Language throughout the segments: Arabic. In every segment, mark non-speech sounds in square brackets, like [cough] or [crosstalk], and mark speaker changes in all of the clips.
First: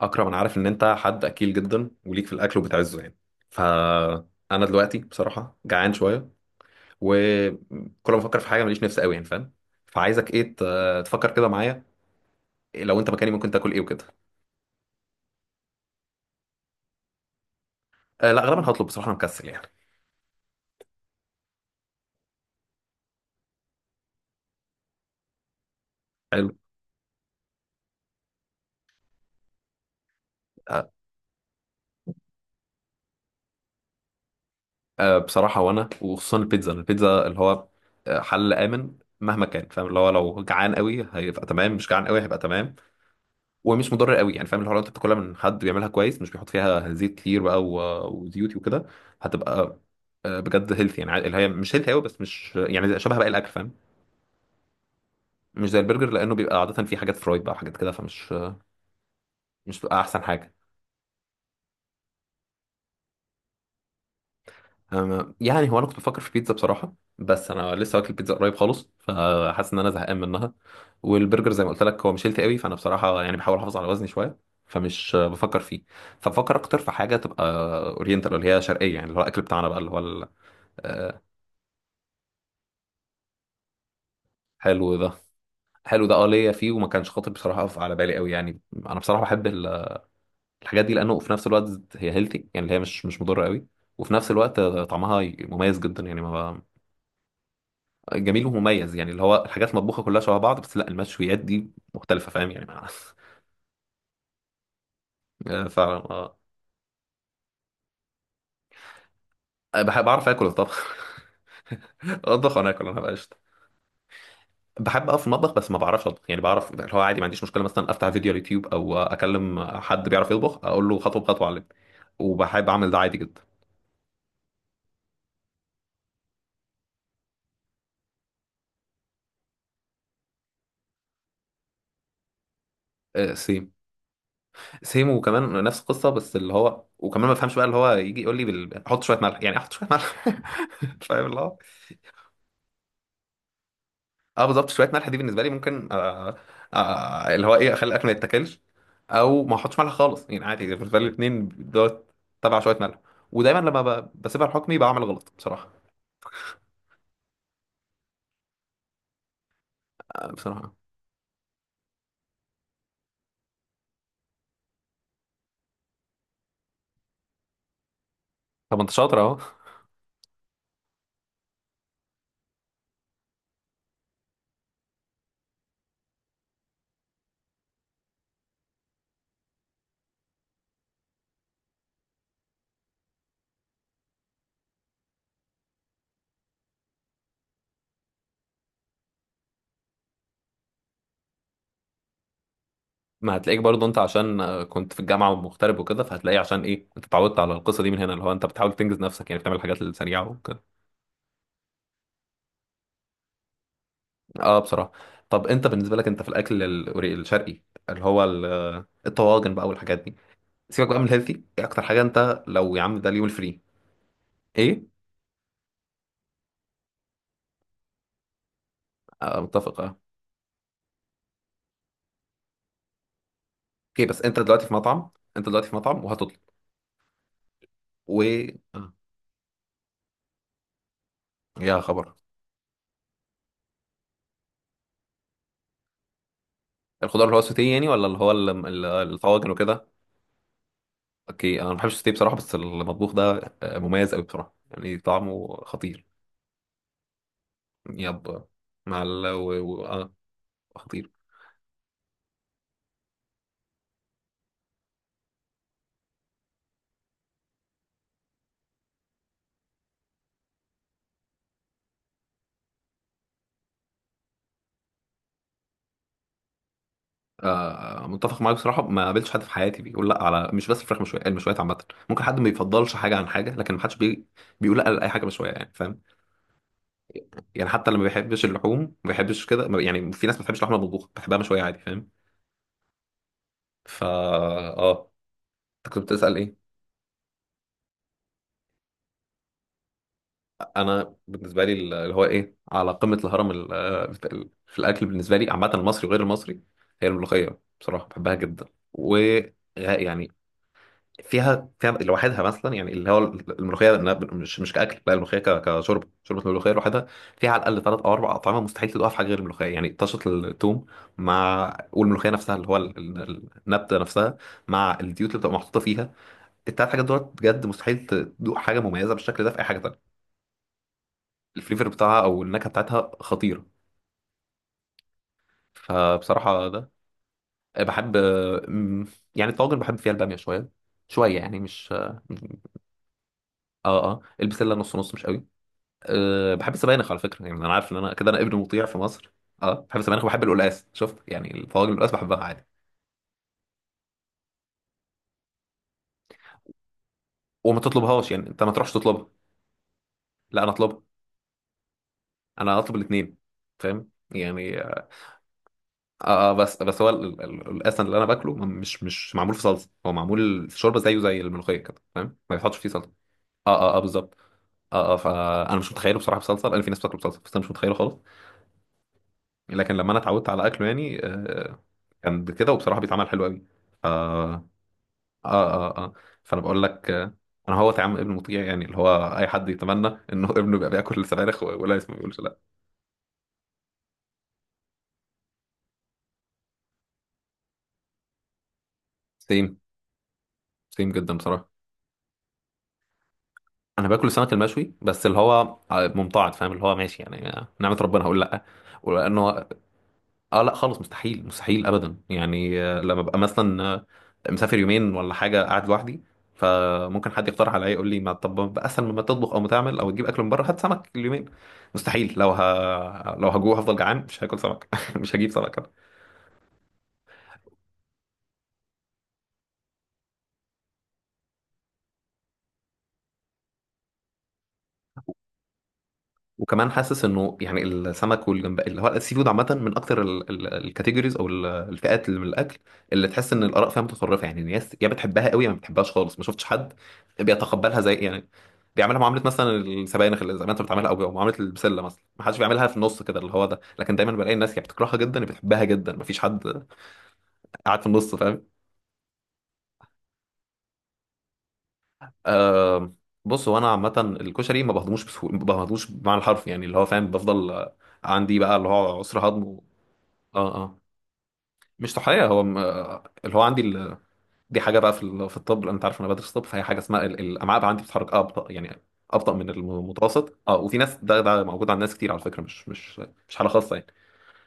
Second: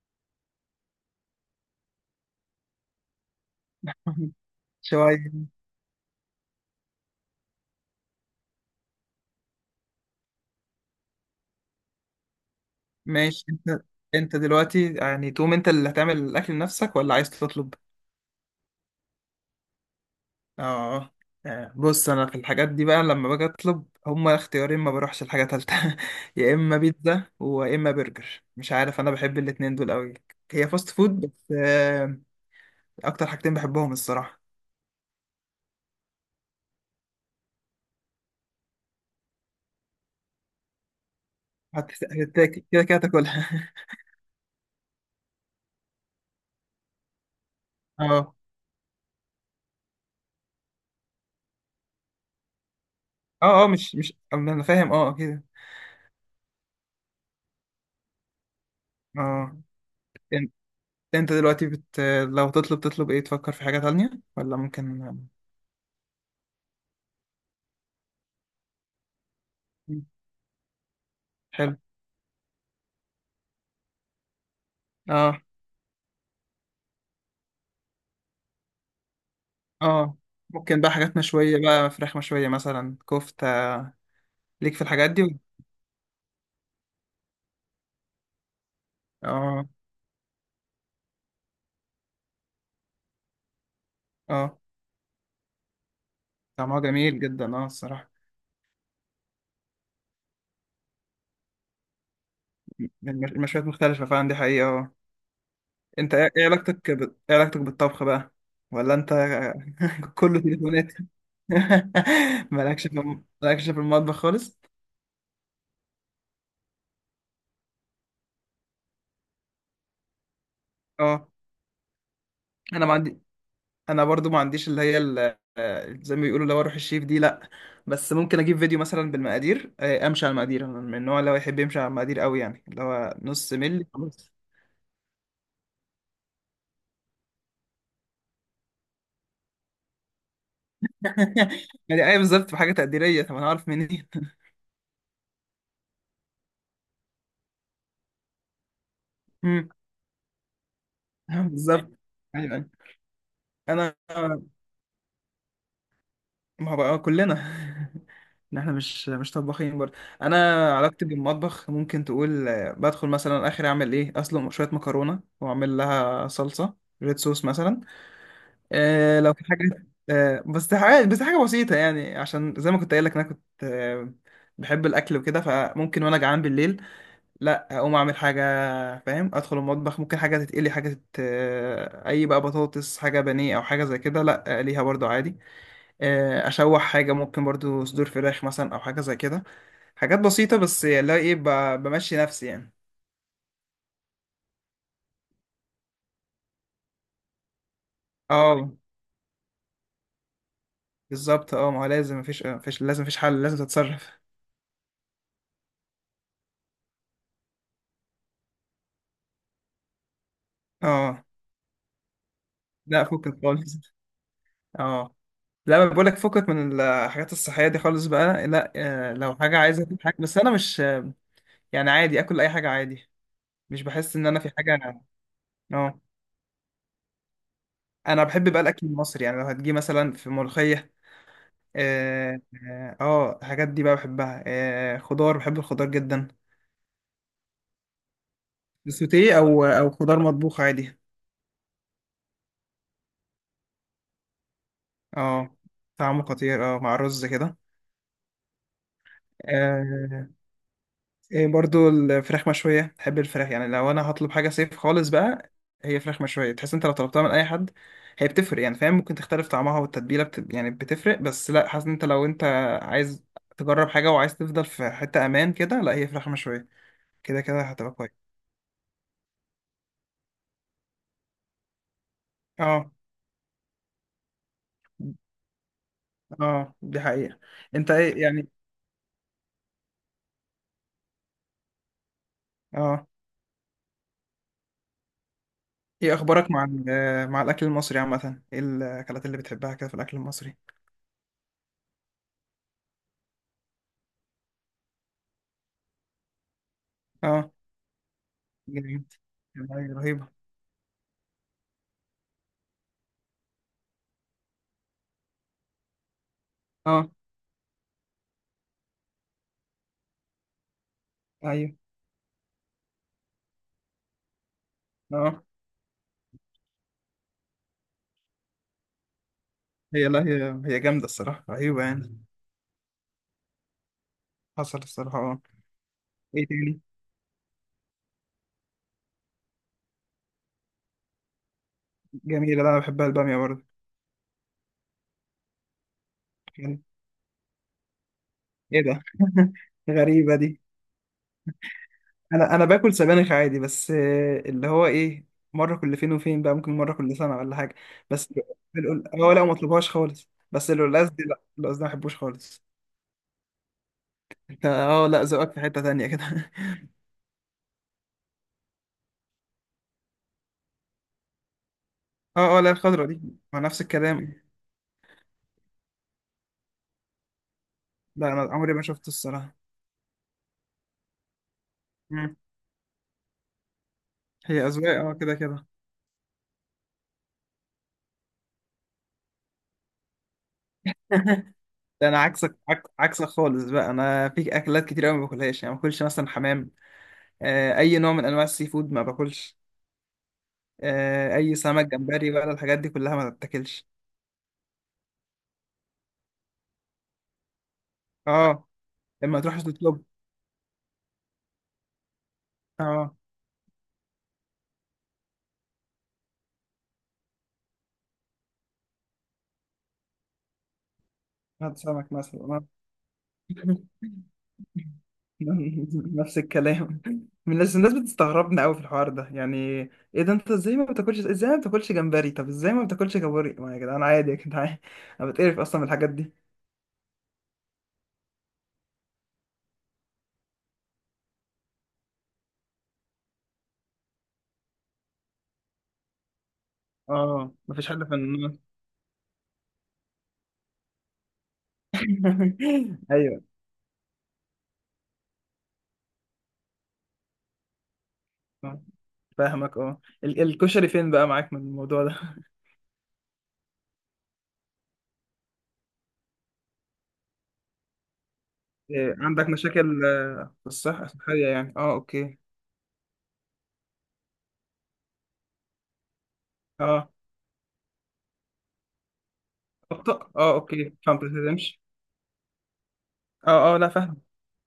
Speaker 1: اكرم، انا عارف ان انت حد اكيل جدا وليك في الاكل وبتعزه يعني. فانا دلوقتي
Speaker 2: شوية.
Speaker 1: بصراحه جعان شويه، وكل ما افكر في حاجه ماليش نفس قوي، يعني فاهم؟ فعايزك ايه، تفكر كده معايا. إيه لو انت مكاني
Speaker 2: ماشي.
Speaker 1: ممكن تاكل ايه
Speaker 2: انت
Speaker 1: وكده؟
Speaker 2: انت دلوقتي يعني تقوم، انت اللي هتعمل الاكل لنفسك ولا عايز تطلب؟
Speaker 1: أه لا، غالبا هطلب بصراحه، انا مكسل يعني.
Speaker 2: اه. بص، انا في الحاجات دي بقى لما باجي اطلب هما اختيارين، ما بروحش لحاجه تالتة. [laughs]
Speaker 1: حلو.
Speaker 2: يا اما بيتزا ويا اما برجر، مش عارف، انا بحب الاتنين دول قوي. هي
Speaker 1: أه.
Speaker 2: فاست فود بس. اكتر حاجتين بحبهم الصراحه.
Speaker 1: بصراحه وانا وخصوصا البيتزا اللي هو حل امن مهما كان، فاهم؟ اللي هو لو جعان قوي هيبقى تمام، مش جعان قوي هيبقى
Speaker 2: هتاكل
Speaker 1: تمام.
Speaker 2: كده كده هتاكلها.
Speaker 1: ومش مضر قوي، يعني فاهم الحوار، انت بتاكلها من حد بيعملها كويس، مش بيحط فيها زيت كتير بقى
Speaker 2: [laughs]
Speaker 1: و-
Speaker 2: اه،
Speaker 1: وزيوت وكده. هتبقى بجد هيلثي، يعني اللي هي مش هيلثي قوي، بس مش يعني شبه باقي الاكل
Speaker 2: اه، اه
Speaker 1: فاهم.
Speaker 2: مش مش انا فاهم، اه كده.
Speaker 1: مش زي البرجر، لانه بيبقى عاده فيه حاجات فرايد بقى وحاجات كده، فمش
Speaker 2: اه.
Speaker 1: مش بتبقى احسن حاجه.
Speaker 2: انت دلوقتي بت... لو تطلب ايه؟ تفكر في حاجة تانية ولا ممكن؟
Speaker 1: يعني هو انا كنت بفكر في بيتزا بصراحه، بس انا لسه واكل بيتزا قريب خالص، فحاسس ان انا زهقان منها. والبرجر زي ما
Speaker 2: حلو.
Speaker 1: قلت لك هو مش هيلثي قوي، فانا بصراحه يعني بحاول احافظ على وزني شويه. فمش
Speaker 2: اه،
Speaker 1: بفكر فيه. فبفكر اكتر في حاجه تبقى اورينتال، اللي هي شرقيه، يعني اللي هو الاكل بتاعنا بقى اللي
Speaker 2: اه،
Speaker 1: هو
Speaker 2: ممكن بقى حاجات
Speaker 1: آه،
Speaker 2: مشوية بقى، فراخ مشوية مثلا، كفتة. ليك في
Speaker 1: حلو
Speaker 2: الحاجات
Speaker 1: ده.
Speaker 2: دي؟
Speaker 1: حلو ده، اه ليا فيه، وما كانش خاطر بصراحه اقف على بالي قوي، يعني انا بصراحه بحب
Speaker 2: اه،
Speaker 1: الحاجات دي، لانه في نفس الوقت هي هيلثي، يعني اللي هي مش مضره قوي. وفي نفس
Speaker 2: اه،
Speaker 1: الوقت طعمها مميز جدا يعني، ما
Speaker 2: طعمها جميل جدا اه الصراحة.
Speaker 1: جميل ومميز، يعني اللي هو الحاجات المطبوخه كلها شبه بعض، بس لا، المشويات دي مختلفه، فاهم يعني؟ [laughs]
Speaker 2: المشويات مختلفة فعلا، دي حقيقة، اه.
Speaker 1: فعلا،
Speaker 2: انت ايه،
Speaker 1: اه.
Speaker 2: علاقتك ب... ايه علاقتك بالطبخ بقى؟ ولا انت
Speaker 1: بحب
Speaker 2: [laughs]
Speaker 1: اعرف
Speaker 2: كله
Speaker 1: اكل طبعا.
Speaker 2: تليفونات؟
Speaker 1: [laughs]
Speaker 2: [laughs]
Speaker 1: اطبخ وانا اكل، انا بقى قشطه.
Speaker 2: مالكش في المطبخ خالص؟
Speaker 1: بحب اقف في المطبخ بس ما بعرفش اطبخ، يعني بعرف اللي هو عادي، ما عنديش مشكله، مثلا افتح فيديو على اليوتيوب او اكلم حد بيعرف يطبخ اقول له خطوه
Speaker 2: اه.
Speaker 1: بخطوه علمني، وبحب
Speaker 2: انا
Speaker 1: اعمل
Speaker 2: ما
Speaker 1: ده عادي
Speaker 2: عندي،
Speaker 1: جدا.
Speaker 2: انا برضو ما عنديش اللي هي زي ما بيقولوا لو اروح الشيف دي، لا. بس ممكن اجيب فيديو مثلا بالمقادير، امشي على المقادير. أنا من النوع اللي هو يحب يمشي على المقادير قوي، يعني اللي هو
Speaker 1: آه،
Speaker 2: نص
Speaker 1: سيم.
Speaker 2: ملي خلاص.
Speaker 1: سيم، وكمان نفس القصه، بس اللي هو وكمان ما بفهمش بقى، اللي هو يجي يقول لي حط شويه ملح، يعني احط شويه ملح. [laughs] فاهم اللي
Speaker 2: [laughs]
Speaker 1: هو.
Speaker 2: يعني ايه بالظبط؟ بحاجه تقديريه؟ طب انا عارف منين؟ [laughs]
Speaker 1: اه بالظبط، شويه ملح دي بالنسبه لي ممكن آه اللي هو ايه اخلي الاكل ما يتاكلش، او ما
Speaker 2: مم.
Speaker 1: احطش ملح خالص، يعني عادي بالنسبه لي الاثنين
Speaker 2: بالظبط.
Speaker 1: دوت.
Speaker 2: ايوه،
Speaker 1: تبع
Speaker 2: أيوة.
Speaker 1: شويه ملح. ودايما لما
Speaker 2: انا،
Speaker 1: بسيبها لحكمي بعمل غلط بصراحه.
Speaker 2: ما هو بقى كلنا [laughs] ان احنا مش طباخين برضه. انا
Speaker 1: بصراحه.
Speaker 2: علاقتي بالمطبخ ممكن تقول بدخل مثلا اخر اعمل ايه اصلا شويه مكرونه واعمل لها صلصه، ريد صوص مثلا.
Speaker 1: طب انت شاطر
Speaker 2: لو
Speaker 1: اهو.
Speaker 2: في حاجة، بس حاجة بسيطة يعني، عشان زي ما كنت قايل لك أنا كنت بحب الأكل وكده، فممكن وأنا جعان بالليل لأ أقوم أعمل حاجة. فاهم؟ أدخل المطبخ، ممكن حاجة تتقلي، حاجة تت... آه، أي بقى، بطاطس، حاجة بانيه أو حاجة زي كده لأ ليها برضو عادي. أشوح حاجة، ممكن برضو صدور فراخ مثلا أو حاجة زي كده. حاجات بسيطة بس اللي هو إيه، بمشي نفسي يعني.
Speaker 1: ما هتلاقيك برضه انت، عشان كنت في الجامعه ومغترب وكده، فهتلاقيه، عشان ايه انت اتعودت على القصه دي من هنا، اللي هو انت بتحاول
Speaker 2: أه
Speaker 1: تنجز نفسك، يعني بتعمل الحاجات السريعه وكده.
Speaker 2: بالظبط. أه ما هو لازم، مفيش لازم، مفيش حل، لازم تتصرف.
Speaker 1: اه بصراحه. طب انت بالنسبه لك انت في الاكل الشرقي، اللي هو الطواجن بقى والحاجات دي، سيبك بقى من
Speaker 2: أه
Speaker 1: الهيلثي، ايه اكتر حاجه انت لو يا عم
Speaker 2: لأ،
Speaker 1: ده اليوم
Speaker 2: فكك
Speaker 1: الفري؟
Speaker 2: خالص.
Speaker 1: ايه؟
Speaker 2: اه لا، ما بقولك فكك من الحاجات الصحية دي خالص بقى، لا. لو
Speaker 1: آه
Speaker 2: حاجة
Speaker 1: متفق،
Speaker 2: عايزة اكل
Speaker 1: اه
Speaker 2: حاجة، بس انا مش يعني، عادي اكل اي حاجة عادي، مش
Speaker 1: اوكي.
Speaker 2: بحس
Speaker 1: بس
Speaker 2: ان انا
Speaker 1: انت
Speaker 2: في
Speaker 1: دلوقتي في
Speaker 2: حاجة.
Speaker 1: مطعم. انت دلوقتي في
Speaker 2: اه.
Speaker 1: مطعم وهتطلب. و
Speaker 2: انا بحب بقى الاكل
Speaker 1: آه.
Speaker 2: المصري، يعني لو هتجي مثلا في ملوخية.
Speaker 1: يا خبر.
Speaker 2: اه، اه، الحاجات دي بقى بحبها، آه، خضار، بحب الخضار جدا.
Speaker 1: الخضار اللي هو السوتيه يعني، ولا اللي هو ال- ال-
Speaker 2: سوتيه
Speaker 1: الطواجن
Speaker 2: او
Speaker 1: وكده؟
Speaker 2: خضار مطبوخ عادي.
Speaker 1: اوكي، انا ما بحبش الستيك بصراحه، بس المطبوخ ده مميز قوي بصراحه، يعني طعمه
Speaker 2: اه
Speaker 1: خطير.
Speaker 2: طعمه خطير، اه مع رز كده.
Speaker 1: يب. مع و... آه
Speaker 2: آه.
Speaker 1: خطير.
Speaker 2: إيه برضو الفراخ مشوية، تحب الفراخ؟ يعني لو أنا هطلب حاجة صيف خالص بقى، هي فراخ مشوية. تحس أنت لو طلبتها من أي حد هي بتفرق، يعني فاهم ممكن تختلف طعمها يعني بتفرق، بس لا حاسس إن أنت، لو عايز تجرب حاجة وعايز تفضل في حتة أمان كده، لا، هي فراخ مشوية، كده كده هتبقى كويس.
Speaker 1: متفق معاك بصراحه، ما قابلتش حد في حياتي بيقول لا، على مش بس الفراخ مشويه، المشويات عامه. ممكن حد ما
Speaker 2: اه،
Speaker 1: بيفضلش حاجه عن حاجه، لكن ما حدش بيقول لا لاي حاجه مشويه يعني، فاهم؟
Speaker 2: اه، دي حقيقة.
Speaker 1: يعني حتى
Speaker 2: أنت
Speaker 1: اللي ما
Speaker 2: إيه
Speaker 1: بيحبش
Speaker 2: يعني؟
Speaker 1: اللحوم، ما بيحبش كده، يعني في ناس ما بتحبش اللحمه المطبوخه بتحبها مشويه عادي، فاهم؟
Speaker 2: اه.
Speaker 1: فا اه، انت كنت بتسال
Speaker 2: أخبارك مع
Speaker 1: ايه؟
Speaker 2: مع الأكل المصري عامة؟ إيه الأكلات اللي بتحبها كده في الأكل المصري؟
Speaker 1: انا بالنسبه لي اللي هو ايه على قمه الهرم في الاكل بالنسبه لي عامه، المصري وغير المصري، هي
Speaker 2: اه
Speaker 1: الملوخيه، بصراحه بحبها جدا.
Speaker 2: جميل.
Speaker 1: و
Speaker 2: رهيبة.
Speaker 1: يعني فيها لوحدها مثلا، يعني اللي هو الملوخيه إنها مش كاكل، لا الملوحيه كشرب شوربه، الملوخيه لوحدها
Speaker 2: اه،
Speaker 1: فيها على الاقل ثلاث او اربع اطعمه، مستحيل تدوقها في حاجه غير الملوخيه، يعني طشه الثوم مع
Speaker 2: أيوه،
Speaker 1: والملوخيه نفسها، اللي هو النبته نفسها، مع الزيوت اللي
Speaker 2: اه.
Speaker 1: بتبقى محطوطه فيها. التلات حاجات دول بجد مستحيل تدوق حاجه مميزه بالشكل ده في اي حاجه
Speaker 2: هي
Speaker 1: تانيه.
Speaker 2: لا هي جامدة الصراحة، رهيبة
Speaker 1: الفليفر بتاعها
Speaker 2: يعني.
Speaker 1: او النكهه بتاعتها خطيره.
Speaker 2: حصل الصراحة، اه. ايه
Speaker 1: فبصراحه
Speaker 2: تاني؟
Speaker 1: ده بحب يعني الطواجن بحب فيها الباميه شويه، شويه يعني مش اه.
Speaker 2: جميلة، لا أنا بحبها البامية برضه.
Speaker 1: اه البسله نص نص مش قوي. أه بحب
Speaker 2: يعني
Speaker 1: السبانخ على فكره، يعني انا عارف ان انا كده انا ابن
Speaker 2: ايه
Speaker 1: مطيع في
Speaker 2: ده؟
Speaker 1: مصر.
Speaker 2: [laughs]
Speaker 1: اه بحب السبانخ
Speaker 2: غريبة
Speaker 1: وبحب
Speaker 2: دي.
Speaker 1: القلقاس، شفت يعني، الطواجن القلقاس بحبها
Speaker 2: انا
Speaker 1: عادي.
Speaker 2: باكل سبانخ عادي، بس اللي هو ايه، مرة كل فين وفين بقى، ممكن مرة كل سنة ولا حاجة.
Speaker 1: وما تطلبهاش
Speaker 2: بس
Speaker 1: يعني، انت ما تروحش تطلبها؟
Speaker 2: اه لا، ما اطلبهاش خالص،
Speaker 1: لا انا
Speaker 2: بس
Speaker 1: اطلبها.
Speaker 2: القلقاس دي، لا، القلقاس ده ما بحبوش خالص.
Speaker 1: انا اطلب الاثنين. فاهم
Speaker 2: انت
Speaker 1: يعني،
Speaker 2: اه،
Speaker 1: اه.
Speaker 2: لا ذوقك في حتة تانية كده. [laughs]
Speaker 1: بس هو القلقاس اللي انا باكله مش معمول في صلصه، هو معمول في شوربه، زيه زي الملوخيه كده، فاهم؟ ما
Speaker 2: اه، اه، لا
Speaker 1: بيتحطش فيه
Speaker 2: الخضرة
Speaker 1: صلصه.
Speaker 2: دي ما نفس
Speaker 1: اه اه اه بالظبط.
Speaker 2: الكلام.
Speaker 1: اه اه فانا مش متخيله بصراحه بصلصه، لان في ناس بتاكله بصلصه بس انا مش متخيله خالص.
Speaker 2: لا انا عمري ما شفته الصراحة.
Speaker 1: لكن لما انا اتعودت على اكله يعني
Speaker 2: مم.
Speaker 1: كان كده، وبصراحه بيتعمل حلو قوي. اه
Speaker 2: هي أذواق اه، كده كده.
Speaker 1: اه. اه اه. فانا بقول لك انا هو طعم ابن مطيع، يعني اللي هو اي حد يتمنى انه [laughs] ابنه يبقى بياكل
Speaker 2: [laughs]
Speaker 1: سبانخ، ولا
Speaker 2: ده
Speaker 1: اسمه ما
Speaker 2: انا
Speaker 1: بيقولش
Speaker 2: عكسك،
Speaker 1: لا.
Speaker 2: عكسك خالص بقى. انا في اكلات كتير قوي ما باكلهاش، يعني ما باكلش مثلا حمام. اي نوع من انواع السي فود ما باكلش.
Speaker 1: سيم. سيم جدا
Speaker 2: اي
Speaker 1: بصراحه.
Speaker 2: سمك، جمبري بقى، الحاجات دي كلها ما تتاكلش.
Speaker 1: انا باكل السمك المشوي، بس اللي هو ممتعض، فاهم؟ اللي هو ماشي يعني، نعمه ربنا، هقول لا.
Speaker 2: اه. لما تروح
Speaker 1: ولانه
Speaker 2: تطلب،
Speaker 1: اه لا خالص، مستحيل مستحيل ابدا، يعني
Speaker 2: اه،
Speaker 1: لما ابقى مثلا مسافر يومين ولا حاجه، قاعد لوحدي، فممكن حد يقترح عليا يقول لي، ما طب ما بقى اسهل، مما تطبخ او ما تعمل او تجيب اكل من بره، هات سمك اليومين.
Speaker 2: هات سمك
Speaker 1: مستحيل،
Speaker 2: مثلا.
Speaker 1: لو
Speaker 2: [laughs]
Speaker 1: لو هجوع هفضل
Speaker 2: آه.
Speaker 1: جعان، مش هاكل سمك. [laughs] مش هجيب سمك.
Speaker 2: نفس الكلام. من الناس بتستغربنا قوي في الحوار ده يعني. ايه ده، انت ازاي ما بتاكلش؟ ازاي ما بتاكلش جمبري؟ طب ازاي ما بتاكلش كابوري؟ ما يا جدعان عادي، يا جدعان. [laughs] انا بتقرف اصلا من الحاجات دي.
Speaker 1: وكمان حاسس انه يعني السمك والجمبري اللي هو السي فود عامه، من اكتر الكاتيجوريز، او الفئات اللي من الاكل، اللي تحس ان الاراء فيها متطرفه، يعني الناس يا بتحبها قوي يا ما بتحبهاش خالص، ما شفتش حد
Speaker 2: اه مفيش
Speaker 1: بيتقبلها
Speaker 2: حد
Speaker 1: زي،
Speaker 2: في
Speaker 1: يعني
Speaker 2: النص.
Speaker 1: بيعملها معامله مثلا السبانخ، اللي زي ما انت بتعملها، او معامله البسله مثلا، ما حدش بيعملها في
Speaker 2: [laughs]
Speaker 1: النص كده،
Speaker 2: ايوه.
Speaker 1: اللي هو ده، لكن دايما بلاقي الناس يا بتكرهها جدا يا بتحبها جدا، ما فيش حد قاعد في النص، فاهم؟
Speaker 2: آه، فاهمك. اه الكشري فين بقى معاك من الموضوع ده؟
Speaker 1: آه، بص هو انا عامه، الكشري ما بهضموش بسهوله، ما بهضموش بمعنى الحرف، يعني اللي هو فاهم، بفضل عندي بقى اللي
Speaker 2: [laughs] إيه،
Speaker 1: هو عسر
Speaker 2: عندك
Speaker 1: هضم
Speaker 2: مشاكل
Speaker 1: اه
Speaker 2: في
Speaker 1: آه.
Speaker 2: الصحة الصحية يعني؟ اه
Speaker 1: مش
Speaker 2: اوكي.
Speaker 1: طحالية، هو اللي هو عندي دي حاجة بقى في الطب، لأن أنت عارف أنا بدرس طب، فهي حاجة
Speaker 2: اه
Speaker 1: اسمها الأمعاء بقى عندي بتتحرك أبطأ، يعني أبطأ من
Speaker 2: اخطأ، اه
Speaker 1: المتوسط، أه
Speaker 2: اوكي
Speaker 1: وفي ناس
Speaker 2: فهمت،
Speaker 1: ده
Speaker 2: تمشي.
Speaker 1: موجود عند ناس كتير على فكرة، مش حالة
Speaker 2: اه، اه، لا
Speaker 1: خاصة يعني.
Speaker 2: فاهم.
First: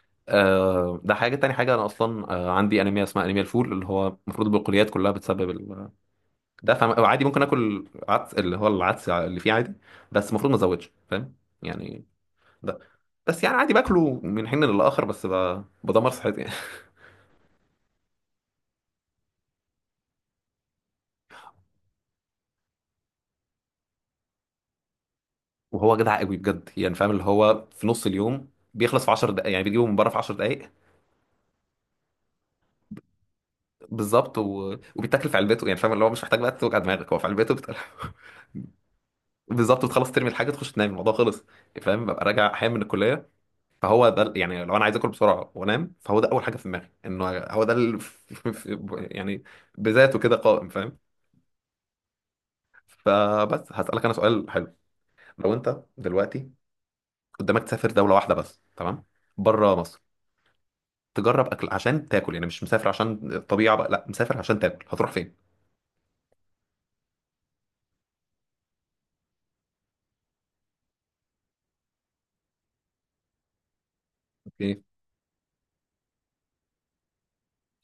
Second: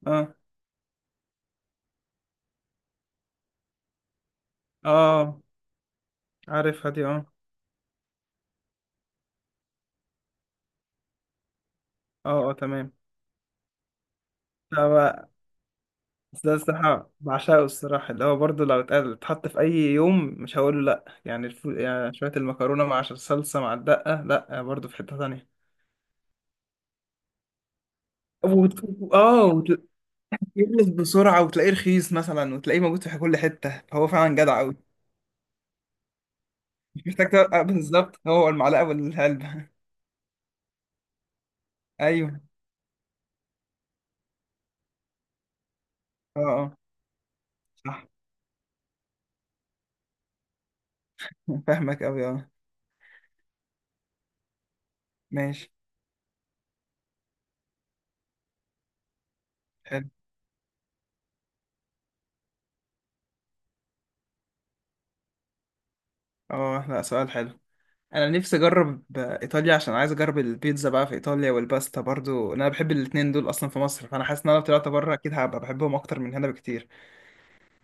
Speaker 2: اه،
Speaker 1: آه ده حاجة تاني، حاجة أنا أصلا عندي أنيميا، اسمها أنيميا الفول، اللي هو المفروض البقوليات كلها
Speaker 2: اه،
Speaker 1: بتسبب ده،
Speaker 2: عارفها دي،
Speaker 1: فعادي
Speaker 2: اه.
Speaker 1: ممكن آكل عدس، اللي هو العدس اللي فيه عادي، بس المفروض ما أزودش، فاهم؟ يعني
Speaker 2: اه، اه،
Speaker 1: ده،
Speaker 2: تمام.
Speaker 1: بس يعني عادي باكله من حين للآخر، بس
Speaker 2: هو
Speaker 1: بدمر صحتي يعني.
Speaker 2: ده الصراحة بعشقه الصراحة، اللي هو برضه لو اتحط في أي يوم مش هقول له لأ يعني, يعني شوية المكرونة مع صلصة مع الدقة، لأ برضه في حتة تانية.
Speaker 1: وهو جدع قوي بجد، يعني فاهم اللي هو في نص اليوم بيخلص في 10 دقائق، يعني
Speaker 2: اه.
Speaker 1: بيجيبه من بره في 10 دقائق.
Speaker 2: يخلص بسرعة وتلاقيه رخيص مثلا، وتلاقيه موجود في كل حتة، فهو فعلا
Speaker 1: بالظبط،
Speaker 2: جدع أوي.
Speaker 1: وبيتاكل في علبته، يعني فاهم اللي هو مش محتاج بقى توجع
Speaker 2: مش
Speaker 1: دماغك، هو في
Speaker 2: محتاج
Speaker 1: علبته
Speaker 2: بالظبط، هو المعلقة
Speaker 1: [laughs]
Speaker 2: والعلبة.
Speaker 1: بالظبط، بتخلص ترمي الحاجه تخش تنام الموضوع خلص. يعني
Speaker 2: [laughs]
Speaker 1: فاهم، ببقى
Speaker 2: أيوه،
Speaker 1: راجع احيانا من الكليه، فهو ده يعني لو انا عايز اكل بسرعه وانام، فهو ده
Speaker 2: اه،
Speaker 1: اول حاجه في
Speaker 2: اه
Speaker 1: دماغي انه هو ده
Speaker 2: صح.
Speaker 1: [laughs] يعني بذاته كده قائم، فاهم؟
Speaker 2: [laughs] فاهمك أوي، اه.
Speaker 1: فبس هسألك انا سؤال حلو. لو
Speaker 2: ماشي.
Speaker 1: انت دلوقتي قدامك تسافر دوله واحده بس، تمام؟ بره مصر،
Speaker 2: حلو.
Speaker 1: تجرب اكل عشان تاكل، يعني مش مسافر عشان الطبيعه بقى، لا مسافر عشان تاكل، هتروح فين؟
Speaker 2: اه لا، سؤال حلو. أنا نفسي أجرب إيطاليا، عشان عايز أجرب البيتزا بقى في إيطاليا، والباستا برضو، أنا بحب الاتنين دول أصلا في مصر، فأنا حاسس إن أنا لو
Speaker 1: اوكي.
Speaker 2: طلعت بره أكيد هبقى بحبهم أكتر من هنا بكتير.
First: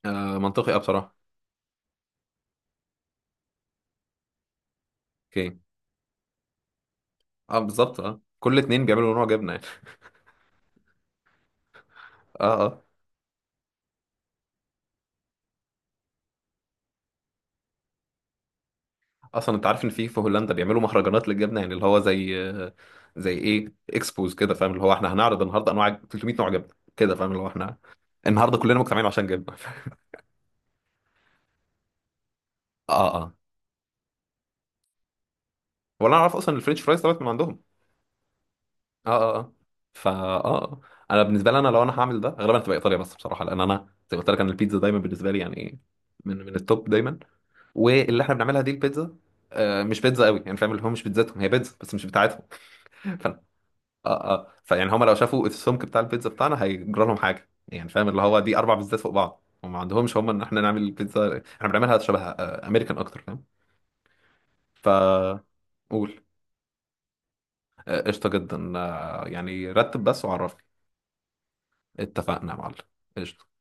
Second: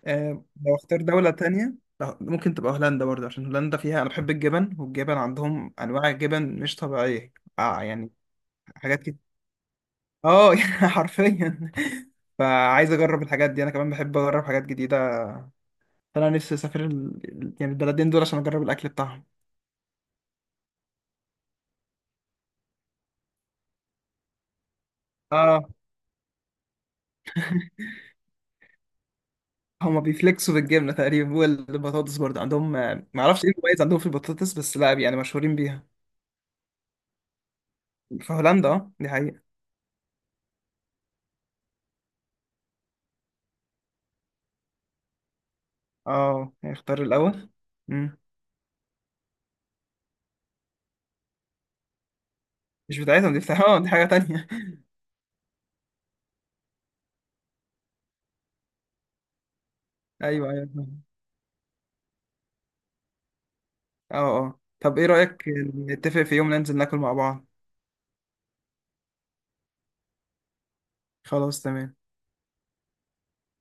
Speaker 1: آه منطقي،
Speaker 2: لو
Speaker 1: اه
Speaker 2: اختار
Speaker 1: بصراحه.
Speaker 2: دولة تانية، لا، ممكن تبقى هولندا برضه، عشان هولندا فيها، أنا بحب الجبن، والجبن
Speaker 1: اوكي
Speaker 2: عندهم أنواع جبن مش طبيعية.
Speaker 1: اه
Speaker 2: آه
Speaker 1: بالظبط،
Speaker 2: يعني،
Speaker 1: اه كل اتنين
Speaker 2: حاجات
Speaker 1: بيعملوا
Speaker 2: كتير.
Speaker 1: نوع جبنه يعني.
Speaker 2: اه [laughs] يعني حرفيا.
Speaker 1: [laughs] اه اه.
Speaker 2: فعايز اجرب الحاجات دي، انا كمان بحب اجرب حاجات جديده. فانا نفسي اسافر ال... يعني البلدين دول، عشان اجرب الاكل بتاعهم.
Speaker 1: اصلا انت عارف ان في هولندا بيعملوا مهرجانات للجبنه، يعني اللي هو زي زي ايه، اكسبوز كده، فاهم؟ اللي هو احنا هنعرض
Speaker 2: اه،
Speaker 1: النهارده انواع 300 نوع جبنه كده، فاهم؟ اللي هو احنا النهارده كلنا مجتمعين عشان جبنه. [laughs]
Speaker 2: هما بيفلكسوا بالجبنه تقريبا، والبطاطس برضه عندهم، ما
Speaker 1: اه اه.
Speaker 2: اعرفش ايه المميز عندهم في البطاطس بس، لا يعني مشهورين بيها.
Speaker 1: ولا انا اعرف اصلا الفرنش فرايز طلعت من عندهم.
Speaker 2: في هولندا، اه
Speaker 1: اه.
Speaker 2: دي
Speaker 1: اه
Speaker 2: حقيقه.
Speaker 1: اه. فا اه آه. انا بالنسبه لي، انا لو انا هعمل ده غالبا هتبقى ايطاليا بس بصراحه، لان انا زي ما قلت لك انا البيتزا دايما بالنسبه لي يعني من
Speaker 2: اه،
Speaker 1: من
Speaker 2: يعني
Speaker 1: التوب
Speaker 2: اختار
Speaker 1: دايما،
Speaker 2: الاول. مم.
Speaker 1: واللي احنا بنعملها دي البيتزا مش بيتزا قوي يعني، فاهم؟ اللي هو مش بيتزاتهم، هي بيتزا بس مش بتاعتهم.
Speaker 2: مش
Speaker 1: [laughs]
Speaker 2: بتاعتهم، دي
Speaker 1: فانا
Speaker 2: بتاعتهم، اه دي حاجه
Speaker 1: اه،
Speaker 2: تانية.
Speaker 1: اه فيعني هم لو شافوا السمك بتاع البيتزا بتاعنا هيجرى لهم حاجه، يعني فاهم اللي هو دي اربع بيتزات فوق بعض، هم ما عندهمش،
Speaker 2: [laughs]
Speaker 1: هم ان
Speaker 2: ايوه،
Speaker 1: احنا
Speaker 2: ايوه،
Speaker 1: نعمل
Speaker 2: فاهم.
Speaker 1: البيتزا احنا بنعملها شبه امريكان اكتر، فاهم؟
Speaker 2: اه، اه
Speaker 1: ف
Speaker 2: طب ايه رايك
Speaker 1: قول،
Speaker 2: نتفق في يوم ننزل ناكل مع بعض؟
Speaker 1: قشطه جدا، يعني رتب بس وعرفني.
Speaker 2: خلاص تمام.
Speaker 1: اتفقنا يا معلم. قشطة.